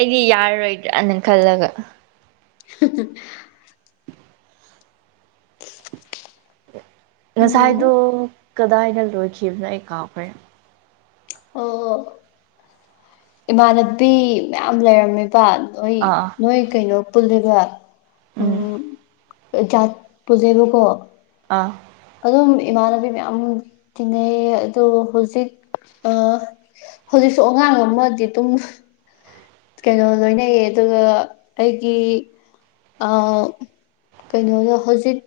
ꯑꯩꯗꯤ ꯌꯥꯔꯔꯣꯏꯗ꯭ꯔꯅ ꯈꯜꯂꯒ꯫ ꯍꯥ ꯍꯥ [unintelligible] ꯎꯝ ꯉꯁꯥꯏꯗꯣ ꯀꯗꯥꯏꯗ ꯂꯣꯏꯈꯤꯕꯅꯣ ꯑꯩ ꯀꯥꯎꯈ꯭ꯔꯦ꯫ ꯑꯣ ꯏꯃꯥꯟꯅꯕꯤ ꯃꯌꯥꯝ ꯂꯩꯔꯝꯃꯦꯕ꯫ ꯅꯣꯏ ꯑꯥ ꯅꯣꯏ ꯀꯩꯅꯣ ꯄꯨꯜꯂꯤꯒ꯫ ꯑꯥ ꯎꯝ ꯎꯝ ꯖꯥꯠ ꯄꯨꯖꯩꯕꯀꯣ꯫ ꯑꯥ ꯑꯗꯨꯝ ꯏꯃꯥꯟꯅꯕꯤ ꯃꯌꯥꯝ ꯇꯤꯅꯩꯌꯦ꯫ ꯑꯗꯨꯕꯨ ꯍꯧꯖꯤꯛ ꯑ ꯍꯧꯖꯤꯛꯁꯨ ꯑꯉꯥꯡ ꯑꯃꯗꯤ ꯇꯨ ꯍ ꯀꯩꯅꯣ ꯂꯣꯏꯅꯩꯌꯦ ꯑꯗꯨꯒ ꯑꯩꯒꯤ ꯑꯥ ꯀꯩꯅꯣꯗ ꯍꯧꯖꯤꯛ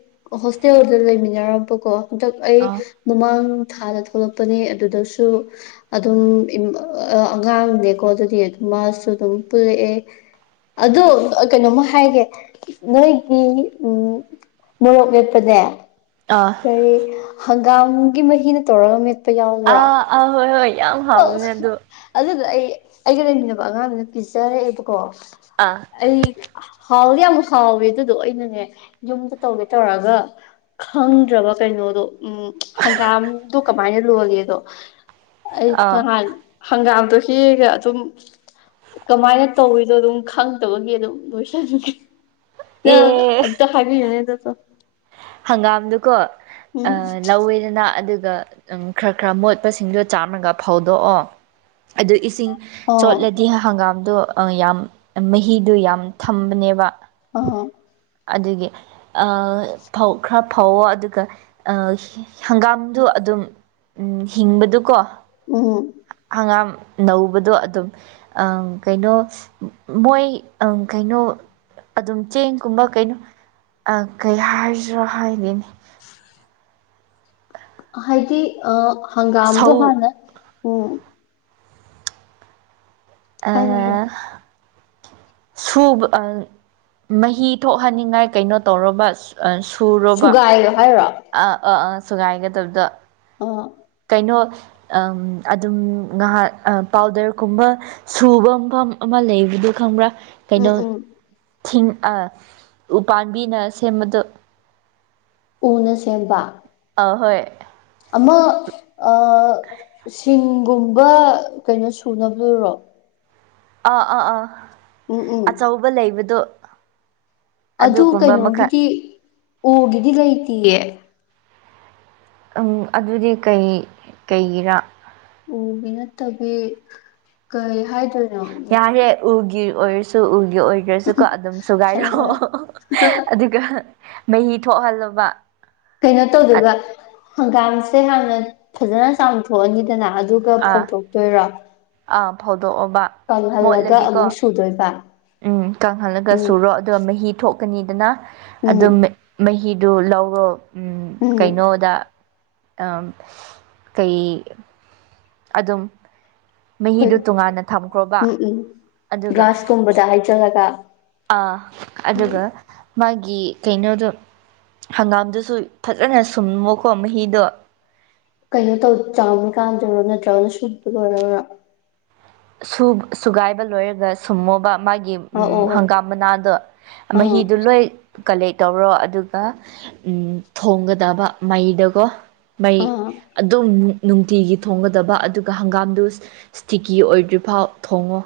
ꯍꯣꯁꯇꯦꯜꯗ ꯂꯩꯃꯤꯟꯅꯔꯝꯕꯀꯣ ꯍꯟꯗꯛ ꯑꯩ ꯑꯥ ꯃꯃꯥꯡ ꯊꯥꯗ ꯊꯣꯛꯂꯛꯄꯅꯦ꯫ ꯑꯗꯨꯗꯁꯨ ꯑꯗꯨꯝ ꯏꯝ ꯑꯑꯉꯥꯡꯅꯦꯀꯣ ꯑꯗꯨꯗꯤ ꯑꯗꯨ ꯃꯥꯁꯨ ꯑꯗꯨꯝ ꯄꯨꯜꯂꯛꯑꯦ꯫ ꯑꯗꯣ ꯑ ꯀꯩꯅꯣꯝꯃ ꯍꯥꯏꯒꯦ ꯅꯣꯏꯒꯤ ꯎꯝ ꯃꯣꯔꯣꯛ ꯃꯦꯠꯄꯖꯦ꯫ ꯑꯥ ꯀꯔꯤ ꯍꯪꯒꯥꯝꯒꯤ ꯃꯍꯤꯅ ꯇꯧꯔꯛꯒ ꯃꯦꯠ ꯑꯥ ꯑꯥ ꯍꯣꯏ ꯍꯣꯏ ꯌꯥꯝ ꯍꯥꯎꯕꯅꯦ ꯑꯗꯨ ꯑꯗꯨꯗꯣ ꯑꯩ ꯑꯩꯒ ꯂꯩꯃꯤꯟꯅꯕ ꯑꯉꯥꯡꯗꯨꯅ ꯄꯤꯖꯔꯛꯑꯦꯕꯀꯣ ꯑꯥ ꯑꯩ ꯍꯥꯎꯗꯤ ꯌꯥꯝ ꯍꯥꯎꯋꯦ ꯑꯗꯨꯗꯣ ꯑꯩꯅꯅꯦ ꯌꯨꯝꯗ ꯇꯧꯒꯦ ꯇꯧꯔꯒ ꯈꯪꯗ꯭ꯔꯕ ꯀꯩꯅꯣꯗꯣ ꯎꯝ ꯍꯪꯒꯥꯝꯗꯣ ꯀꯃꯥꯏꯅ ꯂꯣꯏꯒꯦꯗꯣ ꯑꯩ ꯑꯥ ꯅꯍꯥꯟ ꯍꯪꯒꯥꯝꯗꯣ ꯍꯦꯛꯑꯒ ꯑꯗꯨꯝ ꯀꯃꯥꯏꯅ ꯇꯧꯔꯤꯗꯣ ꯑꯗꯨꯝ ꯈꯪꯗꯕꯒꯤ ꯑꯗꯨꯝ ꯂꯣꯏꯁꯟꯒꯔ꯭ꯦ꯫ ꯑꯦ ꯅꯪ ꯑꯝꯇ ꯍꯥꯏꯕꯤꯌꯨꯅꯦ ꯑꯝꯇ ꯆꯣ ꯍꯪꯒꯥꯝꯗꯨꯀꯣ ꯎꯝ ꯑꯥ ꯂꯧꯋꯦꯗꯅ ꯑꯗꯨꯒ ꯈꯔ ꯈꯔ ꯃꯣꯠꯄꯁꯤꯡꯗꯣ ꯆꯥꯝꯔꯒ ꯐꯧꯗꯣꯛꯑꯣ ꯑꯗꯨ ꯏꯁꯤꯡ ꯑꯣ ꯆꯣꯠꯂꯗꯤ ꯍꯪꯒꯥꯝꯗꯣ ꯑꯥ ꯌꯥꯝ ꯃꯍꯤꯗꯨ ꯌꯥꯝ ꯊꯝꯕꯅꯦꯕ ꯑꯥ ꯑꯗꯨꯒꯤ ꯑ ꯐꯧ ꯈꯔ ꯐꯧꯋꯣ ꯑꯗꯨꯒ ꯑꯥ ꯍꯤ ꯍꯪꯒꯥꯝꯗꯨ ꯑꯗꯨꯝ ꯎꯝ ꯍꯤꯡꯕꯗꯨꯀꯣ ꯎꯝ ꯍꯪꯒꯥꯝ ꯅꯧꯕꯗꯣ ꯑꯗꯨꯝ ꯑꯪ ꯀꯩꯅꯣ ꯁ ꯃꯣꯏ ꯑꯪ ꯀꯩꯅꯣ ꯑꯗꯨꯝ ꯆꯦꯡꯒꯨꯝꯕ ꯀꯩꯅꯣ ꯑ ꯀꯩ ꯍꯥꯏꯁꯤꯔꯣ ꯍꯥꯏꯔꯤꯅꯦ [unintelligible] ꯍꯥꯏꯗꯤ ꯑ ꯍꯪꯒꯥꯝꯗꯣ ꯁꯧ ꯍꯥꯟꯅ ꯎꯝ ꯑ ꯍꯥꯏꯔꯣ ꯍꯥꯏꯔꯣ ꯁꯨꯕ ꯑꯪ ꯃꯍꯤ ꯊꯣꯛꯍꯟꯅꯤꯡꯉꯥꯏ ꯀꯩꯅꯣ ꯇꯧꯔꯕ ꯁꯣꯔꯕ ꯁꯨꯒꯥꯏꯌꯣ ꯍꯥꯏꯔꯣ ꯑꯥ ꯑꯥ ꯑꯥ ꯁꯨꯒꯥꯏꯒꯗꯕꯗꯣ ꯑ ꯀꯩꯅꯣ ꯑꯗꯨꯝ ꯉꯥꯏꯍꯥꯛ ꯄꯥꯎꯗꯔꯒꯨꯝꯕ ꯁꯨꯕ ꯃꯐꯝ ꯑꯃ ꯂꯩꯕꯗꯨꯣ ꯈꯪꯕ꯭ꯔꯥ ꯎꯝ ꯀꯩꯅꯣ ꯎꯝ ꯊ ꯎꯄꯥꯥꯝꯕꯤꯅ ꯁꯦꯝꯕꯗꯣ ꯎꯅ ꯁꯦꯝꯕ ꯑ ꯍꯣꯏ ꯑꯃ ꯁꯤꯡꯒꯨꯝꯕ ꯀꯩꯅꯣ ꯁꯨꯅꯕ ꯂꯔꯣ ꯑꯥ ꯑꯥ ꯑꯥ ꯎꯝ ꯎꯝ ꯑꯆꯧꯕ ꯂꯩꯕꯗꯣ ꯑꯗꯨ ꯑꯗꯨꯒꯨꯝꯕ ꯃꯈꯜ ꯀꯩꯅꯣꯒꯤꯗꯤ ꯑꯣꯒꯤꯗꯤ ꯂꯩꯇꯦꯌꯦ ꯎꯝ ꯑꯗꯨꯗꯤ ꯀꯩ ꯀꯩꯒꯤꯔꯥ ꯎ ꯅꯠꯇꯕꯤ ꯀꯩ ꯍꯥꯏꯗ ꯌꯥꯔꯦ ꯎꯒꯤ ꯑꯣꯏꯔꯁꯨ ꯎꯒꯤ ꯑꯣꯏꯗ꯭ꯔꯁꯨ ꯁꯨ ꯀꯣ ꯑꯗꯨꯝ ꯍꯣꯏ ꯁꯨꯒꯥꯏꯔꯣꯑꯣ ꯍꯣꯏ ꯑꯗꯨꯒ ꯃꯍꯤ ꯊꯣꯛꯍꯜꯂꯣꯕ ꯀꯩꯅꯣ ꯑ ꯇꯧꯗꯣꯏꯕ ꯍꯪꯒꯥꯝꯁꯦ ꯍꯥꯟꯅ ꯐꯖꯅ ꯆꯥꯝꯊꯣꯛꯑꯅꯤꯗꯅ ꯑꯗꯨꯒ ꯑꯥ ꯐꯧꯗꯣꯛꯇꯣꯏꯔꯣ ꯑꯥ ꯐꯥꯎꯗꯣꯛꯑꯕ ꯀꯪꯍꯜꯂꯒ ꯑꯃꯨꯛ ꯁꯨꯗꯣꯏꯕ ꯎꯝ ꯀꯪꯍꯜꯂꯒ ꯎꯝ ꯁꯨꯔꯣ ꯑꯗꯨꯒ ꯃꯍꯤ ꯊꯣꯛꯀꯅꯤꯗꯅ ꯎꯝ ꯑꯗꯨꯝ ꯃꯍꯤꯗꯨ ꯂꯧꯔꯣ ꯎꯝ ꯎꯝ ꯀꯩꯅꯣꯗ ꯀꯩ ꯑꯗꯨꯝ ꯍꯣꯏ ꯃꯍꯤꯗꯨꯣ ꯇꯣꯉꯥꯟꯅ ꯊꯝꯈ꯭ꯔꯣꯕ ꯑꯗꯨꯒ ꯌꯥ ꯍꯥꯏ ꯆ ꯅꯀ ꯑ ꯑꯗꯨꯒ ꯃꯥꯒꯤ ꯀꯩꯅꯣꯗꯣ ꯍꯪꯒꯥꯝꯗꯨꯁꯨ ꯐꯖꯅ ꯁꯨꯝꯃꯣꯀꯣ ꯃꯍꯤꯗꯣ ꯀꯩꯅꯣ ꯇꯧ ꯆꯥꯃꯤ ꯀꯥꯟꯗꯔꯣ ꯅꯠꯇ꯭ꯔꯒꯅ ꯁꯨꯠꯄꯗ ꯑꯣꯏꯔꯔꯥ ꯁꯨꯒꯥꯏꯕ ꯂꯣꯏꯔꯒ ꯁꯨꯝꯃꯣꯕ ꯃꯥꯒꯤ ꯑꯣ ꯎꯝ ꯍꯪꯒꯥꯝ ꯃꯅꯥꯗꯣ ꯑꯣ ꯃꯍꯤꯗꯣ ꯂꯣꯏ ꯀꯂꯦꯛ ꯇꯧꯔꯣ ꯑꯗꯨꯒ ꯊꯣꯡꯒꯗꯕ ꯃꯩꯗꯒꯣ ꯃꯩ ꯑꯥ ꯑꯥ ꯑꯗꯨꯝ ꯅꯨꯡꯇꯤꯒꯤ ꯊꯣꯡꯒꯗꯕ ꯑꯗꯨꯒ ꯍꯪꯒꯥꯝꯗꯨ ꯏꯁꯤꯛ ꯀꯤ ꯑꯣꯏꯗ꯭ꯔꯤꯐꯥꯎ ꯊꯣꯡꯉꯨ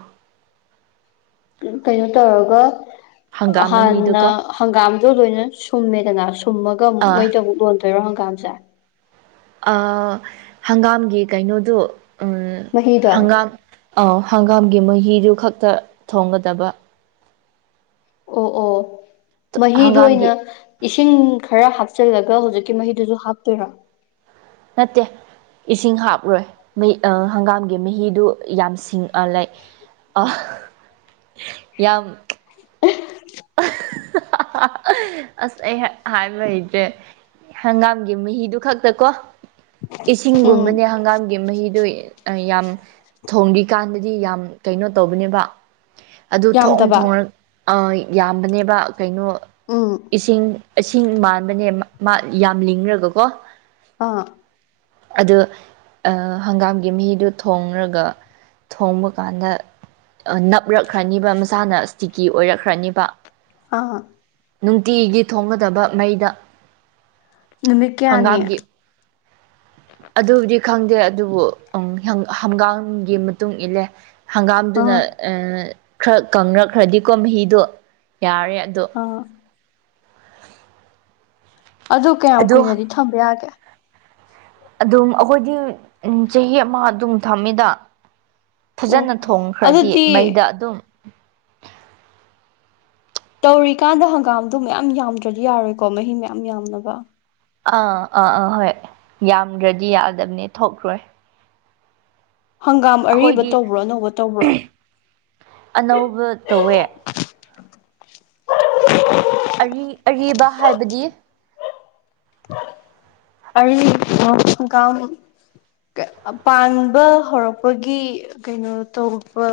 ꯀꯩꯅꯣ ꯇꯧꯔꯒ ꯍꯪꯒꯥꯝ ꯍꯥꯟꯅ ꯃꯍꯤꯗꯨꯀꯣ ꯍꯪꯒꯥꯝꯗꯣ ꯂꯣꯏꯅ ꯁꯨꯝꯃꯦꯗꯅ ꯁꯨꯝꯃꯒ ꯑꯃꯨꯛ ꯑꯥ ꯃꯩꯗ ꯑꯃꯨꯛ ꯂꯣꯟ ꯀꯣꯏꯔꯣ ꯍꯪꯒꯥꯝꯁꯦ ꯍꯪꯒꯥꯝꯒꯤ ꯀꯩꯅꯣꯗꯣ ꯃꯍꯤꯗꯣ ꯍꯪꯒꯥꯝ ꯑꯧ ꯍꯪꯒꯥꯝꯒꯤ ꯃꯍꯨꯤꯗꯨ ꯈꯛꯇ ꯊꯣꯡꯒꯗꯕ ꯑꯣ ꯑꯣ ꯃꯍꯤꯗ ꯍꯪꯒꯥꯝꯒꯤ ꯑꯣꯏꯅ ꯏꯁꯤꯡ ꯈꯔ ꯍꯥꯞꯆꯤꯜꯂꯒ ꯍꯧꯖꯤꯛꯀꯤ ꯃꯍꯤꯗꯨꯁꯨ ꯍꯥꯞꯇꯣꯏꯔꯥ ꯅꯠꯇꯦ ꯏꯁꯤꯡ ꯍꯥꯞꯂꯣꯏꯩ ꯍꯪꯒꯥꯝꯒꯤ ꯃꯍꯤꯗꯨ ꯌꯥꯝ ꯁꯤꯡ ꯂꯥꯏ ꯌꯥꯝ [unintelligible] ꯑꯁ ꯑꯩ ꯍꯥꯏꯕ ꯂꯩꯇꯦ ꯍꯪꯒꯥꯝꯒꯤ ꯃꯍꯤꯗꯨ ꯈꯛꯇ ꯀꯣ ꯎꯝ ꯏꯁꯤꯡꯒꯨꯝꯕꯅꯦ ꯍꯪꯒꯥꯝꯒꯤ ꯃꯍꯤꯗꯨ ꯌꯥꯝ ꯊꯣꯡꯕꯤꯀꯥꯟꯗꯗꯤ ꯌꯥꯝ ꯀꯩꯅꯣ ꯇꯧꯕꯅꯦꯕ ꯑꯗꯨ ꯊꯑ ꯌꯥꯝꯗꯕ ꯊꯣꯡꯅ ꯌꯥꯝꯕꯅꯦꯕ ꯀꯩꯅꯣ ꯎꯝ ꯏꯁꯤꯡ ꯑꯁꯤ ꯃꯥꯟꯕꯅꯦ ꯃꯥ ꯌꯥꯝ ꯂꯤꯡꯈ꯭ꯔꯒꯀꯣ ꯑꯥ ꯑꯗ ꯍꯪꯒꯥꯝꯒꯤ ꯃꯍꯤꯗꯨ ꯊꯣꯡꯔꯒ ꯊꯣꯡꯕ ꯀꯥꯟꯗ ꯅꯞꯂꯛꯈ꯭ꯔꯅꯤꯕ ꯃꯁꯥꯅ ꯏꯁꯇꯤꯀꯤ ꯑꯣꯏꯔꯛꯈ꯭ꯔꯅꯤꯕ ꯇ ꯑꯥꯥ ꯅꯨꯡꯇꯤꯒꯤ ꯊꯣꯡꯒꯗꯕ ꯃꯩꯗ ꯅꯨꯃꯤꯠ ꯀꯌꯥꯅꯤ ꯍꯪꯒꯥꯝꯒꯤ ꯏꯪ ꯑꯗꯨꯕꯨꯗꯤ ꯈꯪꯗꯦ ꯑꯗꯨꯕꯨ ꯎꯝ ꯍꯪꯒꯥꯝꯒꯤ ꯃꯇꯨꯡ ꯏꯜꯂꯦ ꯍꯪꯒꯥꯝꯗꯨꯅ ꯑꯥ ꯈꯔ ꯀꯪꯅꯛꯈ꯭ꯔꯗꯤꯀꯣ ꯃꯍꯤꯗꯣ ꯌꯥꯔꯦ ꯑꯗꯣ ꯑꯣ [unintelligible] ꯑꯗꯨ ꯀꯌꯥꯝ ꯑꯗꯣ ꯀꯨꯏꯅꯗꯤ ꯊꯝꯕ ꯌꯥꯒꯦ ꯑꯗꯨꯝ ꯑꯩꯈꯣꯏꯗꯤ ꯆꯍꯤ ꯑꯃ ꯑꯗꯨꯝ ꯊꯝꯃꯤꯗ ꯑꯣ ꯐꯖꯅ ꯊꯣꯡꯈ꯭ꯔꯗꯤ ꯑꯗꯨꯗꯤ ꯃꯩꯗ ꯑꯗꯨꯝ ꯇꯧꯔꯤꯀꯥꯟꯗ ꯍꯪꯒꯥꯝꯗꯨ ꯃꯌꯥꯝ ꯌꯥꯝꯗ꯭ꯔꯗꯤ ꯌꯥꯔꯣꯏꯀꯣ ꯃꯍꯤ ꯃꯌꯥꯝ ꯌꯥꯝꯅꯕ ꯑꯥ ꯑꯥ ꯑꯥ ꯍꯣꯏ ꯌꯥꯝꯗ꯭ꯔꯗꯤ ꯌꯥꯗꯕꯅꯦ ꯊꯣꯛꯈ꯭ꯔꯣꯏ ꯍꯪꯒꯥꯝ ꯑꯔꯤꯕ ꯑꯩꯈꯣꯏꯗꯤ ꯇꯧꯕ꯭ꯔꯣ ꯑꯅꯧꯕ ꯇꯧꯕ꯭ꯔꯣ ꯑꯅꯧꯕ ꯇꯧꯋꯦ ꯑ ꯑꯔꯤꯕ ꯍꯥꯏꯕꯗꯤ ꯑꯔꯤꯥꯎ ꯄꯥꯟꯕ ꯍꯧꯔꯛꯄꯒꯤ ꯀꯩꯅꯣ ꯇꯔꯛꯄ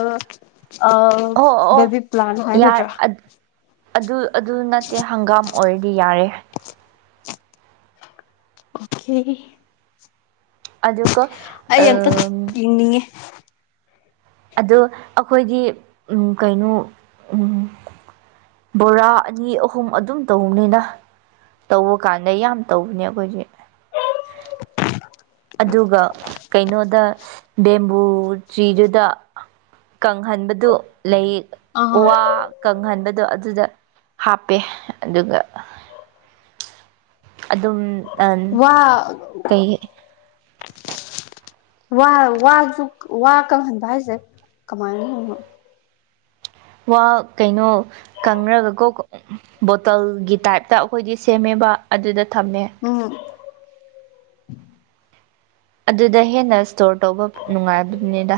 ꯑ ꯑꯣ ꯑꯣ ꯕꯦꯕꯤ ꯄ꯭ꯂꯥꯟ ꯍꯥꯏꯒꯗ꯭ꯔꯥ ꯌꯥꯔ ꯑꯗꯨ ꯑꯗꯨ ꯅꯠꯇꯦ ꯍꯪꯒꯥꯝ ꯑꯣꯏꯔꯗꯤ ꯌꯥꯔꯦ ꯑꯣꯦ ꯑꯗꯀ ꯎꯅꯤ ꯑꯗꯣ ꯑꯩꯈꯣꯏꯗꯤ ꯀꯩꯅꯣ ꯕꯣꯔꯥ ꯑꯅꯤ ꯑꯍꯨꯝ ꯑꯗꯨꯝ ꯇꯧꯅꯤꯅ ꯇꯧꯕ ꯀꯥꯟꯗ ꯌꯥꯝ ꯇꯧꯕꯅꯦ ꯑꯩꯈꯣꯏꯁꯦ ꯇꯤꯪ ꯑꯗꯨꯒ ꯀꯩꯅꯣꯗ ꯕꯦꯝꯕꯨ ꯇ꯭ꯔꯤꯗꯨꯗ ꯀꯪꯍꯟꯕꯗꯨ ꯂꯩ ꯎ ꯑꯥ ꯋꯥ ꯀꯪꯍꯟꯕꯗꯣ ꯑꯗꯨꯗ ꯍꯥꯞꯄꯦ ꯑꯗꯨꯒ ꯑꯗꯨꯝ ꯋꯥ ꯀꯩ ꯋꯥ ꯋꯥꯁꯨ ꯋꯥ ꯀꯪꯍꯟꯕ ꯍꯥꯏꯁꯦ ꯀꯃꯥꯏꯅꯅꯣ ꯋꯥ ꯀꯩꯅꯣ ꯀꯪꯔꯒꯀꯣ ꯕꯣꯇꯜꯒꯤ ꯇꯥꯏꯞꯇ ꯑꯩꯈꯣꯏꯗꯤ ꯁꯦꯝꯃꯦꯕ ꯑꯗꯨꯗ ꯊꯝꯃꯦ ꯎꯝ ꯑꯗꯨꯗ ꯍꯦꯟꯅ ꯏꯁ꯭ꯇꯣꯔ ꯇꯧꯕ ꯅꯨꯡꯉꯥꯏꯕꯗꯨꯅꯤꯗ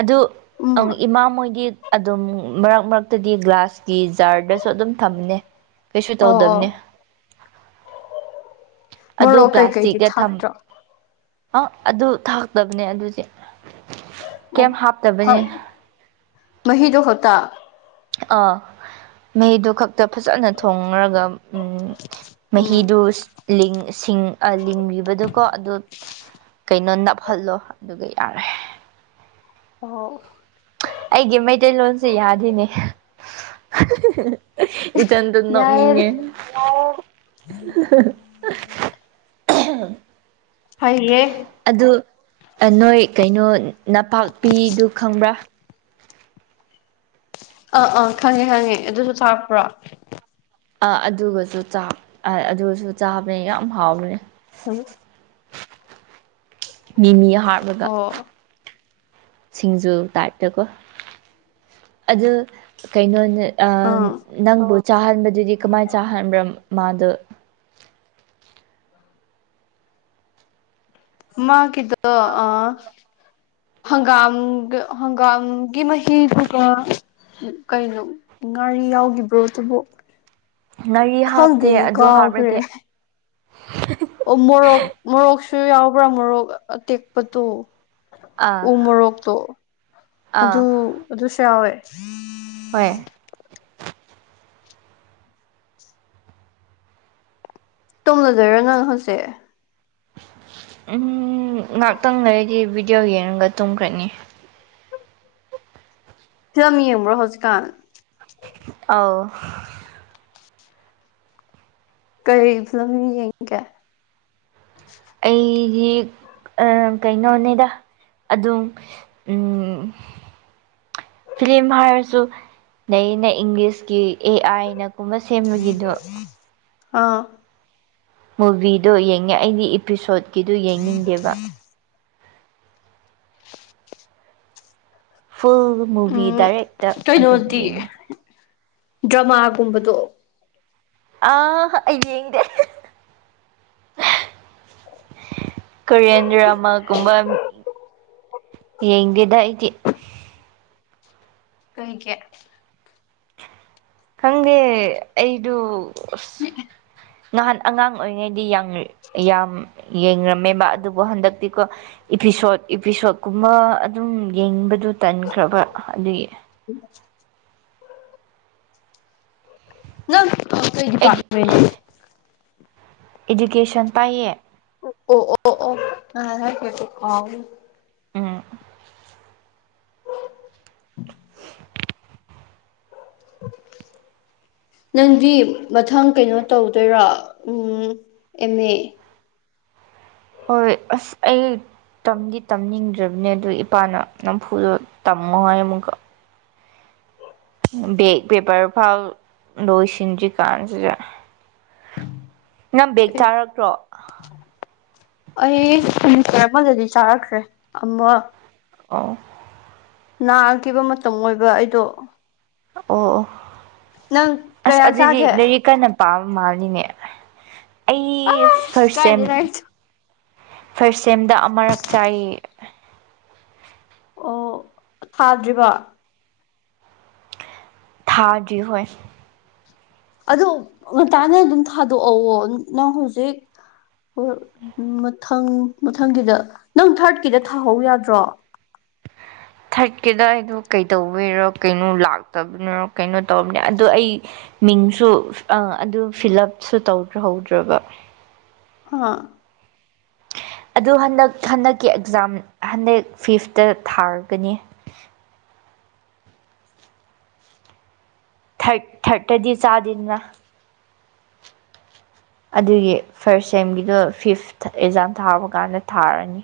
ꯑꯗꯨ ꯎꯝ ꯑꯪ ꯏꯃꯥ ꯍꯣꯏꯗꯤ ꯑꯗꯨꯝ ꯃꯔꯛ ꯃꯔꯛꯇꯗꯤ ꯒ꯭ꯂꯥꯁꯀꯤ ꯖꯥꯔꯗꯁꯨ ꯑꯗꯨꯝ ꯊꯝꯅꯦ ꯀꯩꯁꯨ ꯑꯣ ꯑꯣ ꯇꯧꯗꯕꯅꯦ ꯑꯗꯨ ꯃꯣꯔꯣꯛ ꯀꯩꯀꯩꯗꯤ ꯄ꯭ꯂꯥꯁꯇꯤꯛꯇ ꯊꯝ ꯊꯥꯛꯇ꯭ꯔꯣ ꯑ ꯑꯗꯨ ꯊꯥꯛꯇꯕꯅꯦ ꯑꯗꯨꯗꯤ ꯑꯣ ꯀꯩꯝ ꯍ ꯍꯥꯞꯇꯕꯅꯦ ꯃꯍꯤꯗ ꯍꯇꯥ ꯑꯥ ꯃꯩꯗꯨ ꯈꯛꯇ ꯐꯖꯅ ꯊꯣꯉꯔꯒ ꯎ ꯃꯍꯤꯗꯨ ꯎꯝ ꯂꯤꯡꯕꯗꯨꯀꯣ ꯑꯗꯣ ꯀꯩꯅꯣ ꯅꯞꯍꯜꯂꯣ ꯑꯗꯨꯒ ꯌꯥꯔꯦ ꯑꯣ ꯑꯩꯒꯤ ꯃꯩꯇꯩꯂꯣꯟꯁꯦ ꯌꯥꯗꯤꯅꯦ ꯏꯆꯟꯗꯝ ꯌꯥꯏꯌꯦ ꯅꯣꯛꯅꯤꯡꯉꯦ ꯎ ꯍꯌꯦꯌꯦ ꯑꯗꯨ ꯅꯣꯏ ꯀꯩꯅꯣ ꯅꯄꯥꯛꯄꯤꯗꯨ ꯈꯪꯕ꯭ꯔꯥ ꯑꯥ ꯑꯥ ꯈꯪꯉꯦ ꯈꯪꯉꯦ ꯑꯗꯨꯁꯨ ꯊꯥꯛꯄ꯭ꯔꯣ ꯑꯗꯨꯒꯁꯨ ꯆꯥꯛ ꯑꯗꯨꯁꯨ ꯆꯥꯕꯅꯦ ꯌꯥꯝ ꯍꯥꯎꯕꯅꯦ ꯥ [unintelligible] ꯃꯤꯃꯤ ꯍꯥꯞꯂꯒ ꯑꯣ ꯁꯤꯡꯖꯨ ꯇꯥꯏꯞꯇꯀꯣ ꯑꯗꯨ ꯀꯩꯅꯣꯅꯦ ꯑꯥ ꯅꯪꯕꯨ ꯆꯥꯍꯟꯕꯗꯨꯗꯤ ꯀꯃꯥꯏ ꯆꯥꯍꯟꯕ꯭ꯔꯣ ꯃꯥꯗꯣ ꯃꯥ ꯒꯤꯗꯣ ꯑ ꯍꯪꯒꯥꯝꯒ ꯍꯪꯒꯥꯝꯒꯤ ꯃꯍꯤꯗꯨꯒ ꯀꯩꯅꯣ ꯉꯥꯔꯤ ꯌꯥꯎꯕ꯭ꯔꯣ ꯑꯗꯨꯕꯨ ꯉꯥꯔꯤ ꯍꯥꯞꯇꯦ ꯈꯪꯗꯦꯅꯦ ꯑꯗꯨ ꯀꯥꯎꯒ꯭ꯔꯦ ꯍꯥꯞꯂꯗꯤ ꯑꯣ ꯃꯣꯔꯣꯛ ꯃꯣꯔꯣꯛꯁꯨ ꯌꯥꯎꯕ꯭ꯔꯥ ꯃꯣꯔꯣꯛ ꯑꯇꯦꯛꯄꯗꯣ ꯑꯥ ꯎ ꯃꯣꯔꯣꯛꯇꯣ ꯑꯥ ꯑꯗꯨ ꯑꯗꯨꯁꯨ ꯌꯥꯎꯋꯦ ꯍꯣꯏ ꯇꯨꯝꯂꯗꯣꯏꯔ ꯅꯡ ꯍꯧꯖꯤꯛ ꯎꯝ ꯉꯍꯥꯛꯇꯪ ꯂꯩꯔꯗꯤ ꯚꯤꯗꯤꯑꯣ ꯌꯦꯡꯉꯒ ꯇꯨꯝꯈ꯭ꯔꯅꯤ ꯐꯤꯂꯝ ꯌꯦꯡꯕ꯭ꯔꯣ ꯍꯧꯖꯤꯛꯀꯥꯟ ꯑꯥꯎ ꯀꯩ ꯐꯤꯂꯝ ꯌꯦꯡꯒꯦ ꯑꯩꯗꯤ ꯑ ꯀꯩꯅꯣꯅꯦꯗ ꯑꯗꯨꯝ ꯎ ꯐꯤꯂꯤꯝ ꯍꯥꯏꯔꯁꯨ ꯂꯩꯌꯦꯅ ꯏꯪꯂꯤꯁꯀꯤ ꯑꯦ ꯑꯥꯏꯅ ꯑ ꯃꯨꯚꯤꯗꯣ ꯌꯦꯡꯉꯦ ꯑꯩꯒꯤ ꯏꯄꯤꯁꯣꯠꯀꯤꯗꯨ ꯌꯦꯡꯅꯤꯡꯗꯦꯕ ꯐꯨꯜ ꯃꯨꯚꯤ ꯎꯝ ꯗꯥꯏꯔꯦꯛꯇ ꯑꯗꯨꯝ ꯀꯩꯅꯣꯗꯤ ꯌꯦꯡꯉꯤ ꯗ꯭ꯔꯃꯥꯒꯨꯝꯕꯗꯣ ꯑ ꯑꯩ ꯌꯦꯡꯗꯦ ꯀꯔꯤꯌꯥꯟꯗ꯭ꯔꯃꯒꯨꯝꯕ ꯌꯦꯡꯗꯦꯗ ꯑꯩꯗꯤ ꯀꯩꯒꯤ ꯈꯪꯗꯦ ꯑꯩꯗꯨ ꯅꯍꯥꯟ ꯑꯉꯥꯡ ꯑꯣꯏꯔꯤꯉꯩꯗꯤ ꯌꯥꯡ ꯌꯥꯝ ꯌꯦꯡꯔꯝꯃꯦꯕ ꯑꯗꯨꯕꯨ ꯍꯟꯗꯛꯇꯤꯀꯣ ꯏꯄꯤꯁꯣꯠ ꯏꯄꯤꯁꯣꯠꯀꯨꯝꯕ ꯑꯗꯨꯝ ꯌꯦꯡꯕꯗꯨ ꯇꯟꯈ꯭ꯔꯕ ꯑꯗꯨꯒꯤ [unintelligible] ꯅꯪ ꯀꯩ ꯑꯩꯗꯤ ꯗꯤꯄꯥꯔꯠꯃꯦꯟꯅꯣ ꯏꯖꯨꯀꯦꯁꯟ ꯄꯥꯏꯌꯦ ꯑꯣ ꯑꯣ ꯑꯣ ꯉꯍꯥꯟ ꯍꯥꯏꯈ꯭ꯔꯦꯀꯣ ꯀꯥꯎꯏ ꯎꯝ [unintelligible] ꯅꯪꯗꯤ ꯃꯊꯪ ꯀꯩꯅꯣ ꯇꯧꯗꯣꯏꯔꯣ ꯑꯨꯝ ꯑꯦꯝ ꯑꯦ ꯍꯣꯏ ꯑꯁ ꯑꯩ ꯇꯝꯗꯤ ꯇꯝꯅꯤꯡꯗ꯭ꯔꯕꯅꯤ ꯑꯗꯨ ꯏꯄꯥꯅ ꯅꯝꯐꯨꯗꯥ ꯇꯝꯃꯣ ꯍꯥꯏ ꯑꯃꯨꯛꯀ ꯕꯦꯛ ꯄꯦꯄꯔ ꯐꯥꯎ ꯂꯣꯏꯁꯤꯟꯗ꯭ꯔꯤꯀꯥꯟꯁꯤꯗ ꯅꯪ ꯕꯦꯛ ꯑꯦ ꯆꯥꯔꯛꯇ꯭ꯔꯣ ꯑꯩ ꯁꯤꯃꯤꯁꯇꯔ ꯑꯃꯗꯗꯤ ꯆꯥꯔꯛꯈ꯭ꯔꯦ ꯑꯃ ꯑꯣ ꯅꯥꯈꯤꯕ ꯃꯇꯝ ꯑꯣꯏꯕ ꯑꯩꯗꯣ ꯑꯣ ꯑꯣ ꯅꯪ ꯑꯁ ꯀꯌꯥ ꯑꯗꯨꯗꯤ ꯆꯥꯒꯦ ꯂꯩꯔꯤꯛ ꯀꯟꯅ ꯄꯥꯕ ꯃꯥꯜꯂꯤꯅꯦ ꯑꯩ ꯑꯁ ꯐꯥꯥꯔ꯭ꯁ ꯁꯦꯝ ꯀꯥꯏꯗꯩ ꯂꯥꯏꯔꯤꯛ ꯐꯥꯔ꯭ꯁ ꯁꯦꯝꯗ ꯑꯃꯔꯛ ꯆꯥꯏꯌꯦ ꯑꯣ ꯊꯥꯗ꯭ꯔꯤꯕ ꯊꯥꯗ꯭ꯔꯤ ꯍꯣꯏ ꯑꯗꯣ ꯉꯅꯦ ꯑꯗꯨꯝ ꯊꯥꯗꯣꯛ ꯅꯪ ꯍꯧꯖꯤꯛ ꯑꯣ ꯃꯊꯪ ꯃꯊꯪꯒꯤꯗ ꯅꯪ ꯊꯥꯔꯠꯀꯤꯗ ꯊꯥꯍꯧ ꯌꯥꯗ꯭ꯔꯣ ꯊꯥꯔꯠꯀꯤꯗ ꯑꯩꯗꯣ ꯀꯩꯗꯧꯕꯔꯣ ꯀꯩꯅꯣ ꯂꯥꯛꯇꯕꯅꯔꯣ ꯀꯩꯅꯣ ꯇꯧꯕꯅꯤ ꯑꯗꯣ ꯑꯩ ꯃꯤꯡꯁꯨ ꯑꯗꯨ ꯐꯤꯜ ꯎꯞꯁꯨ ꯇꯧꯍꯧꯗ꯭ꯔꯕ ꯍꯥꯥ ꯑꯗꯨ ꯍꯟꯗꯛ ꯍꯟꯗꯛꯀꯤ ꯑꯦꯛꯖꯥꯝ ꯍꯟꯗꯛ ꯐꯤꯐꯇ ꯊꯥꯔꯒꯅꯤ ꯊꯥꯕ꯭ꯠ ꯊꯥꯔꯇꯔꯗꯤ ꯆꯥꯗꯅꯤꯉꯥꯢ ꯑꯗꯨꯒꯤ ꯐꯥꯔꯁ ꯁꯦꯝꯒꯤꯗꯣ ꯐꯤꯐ ꯑꯦꯛꯖꯥꯝ ꯊꯥꯔꯕ ꯀꯥꯟꯗ ꯊꯥꯔꯅꯤ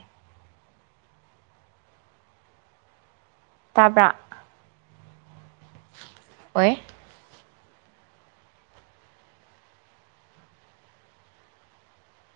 ꯇꯥꯕ꯭ꯔꯥ ꯑꯣꯏ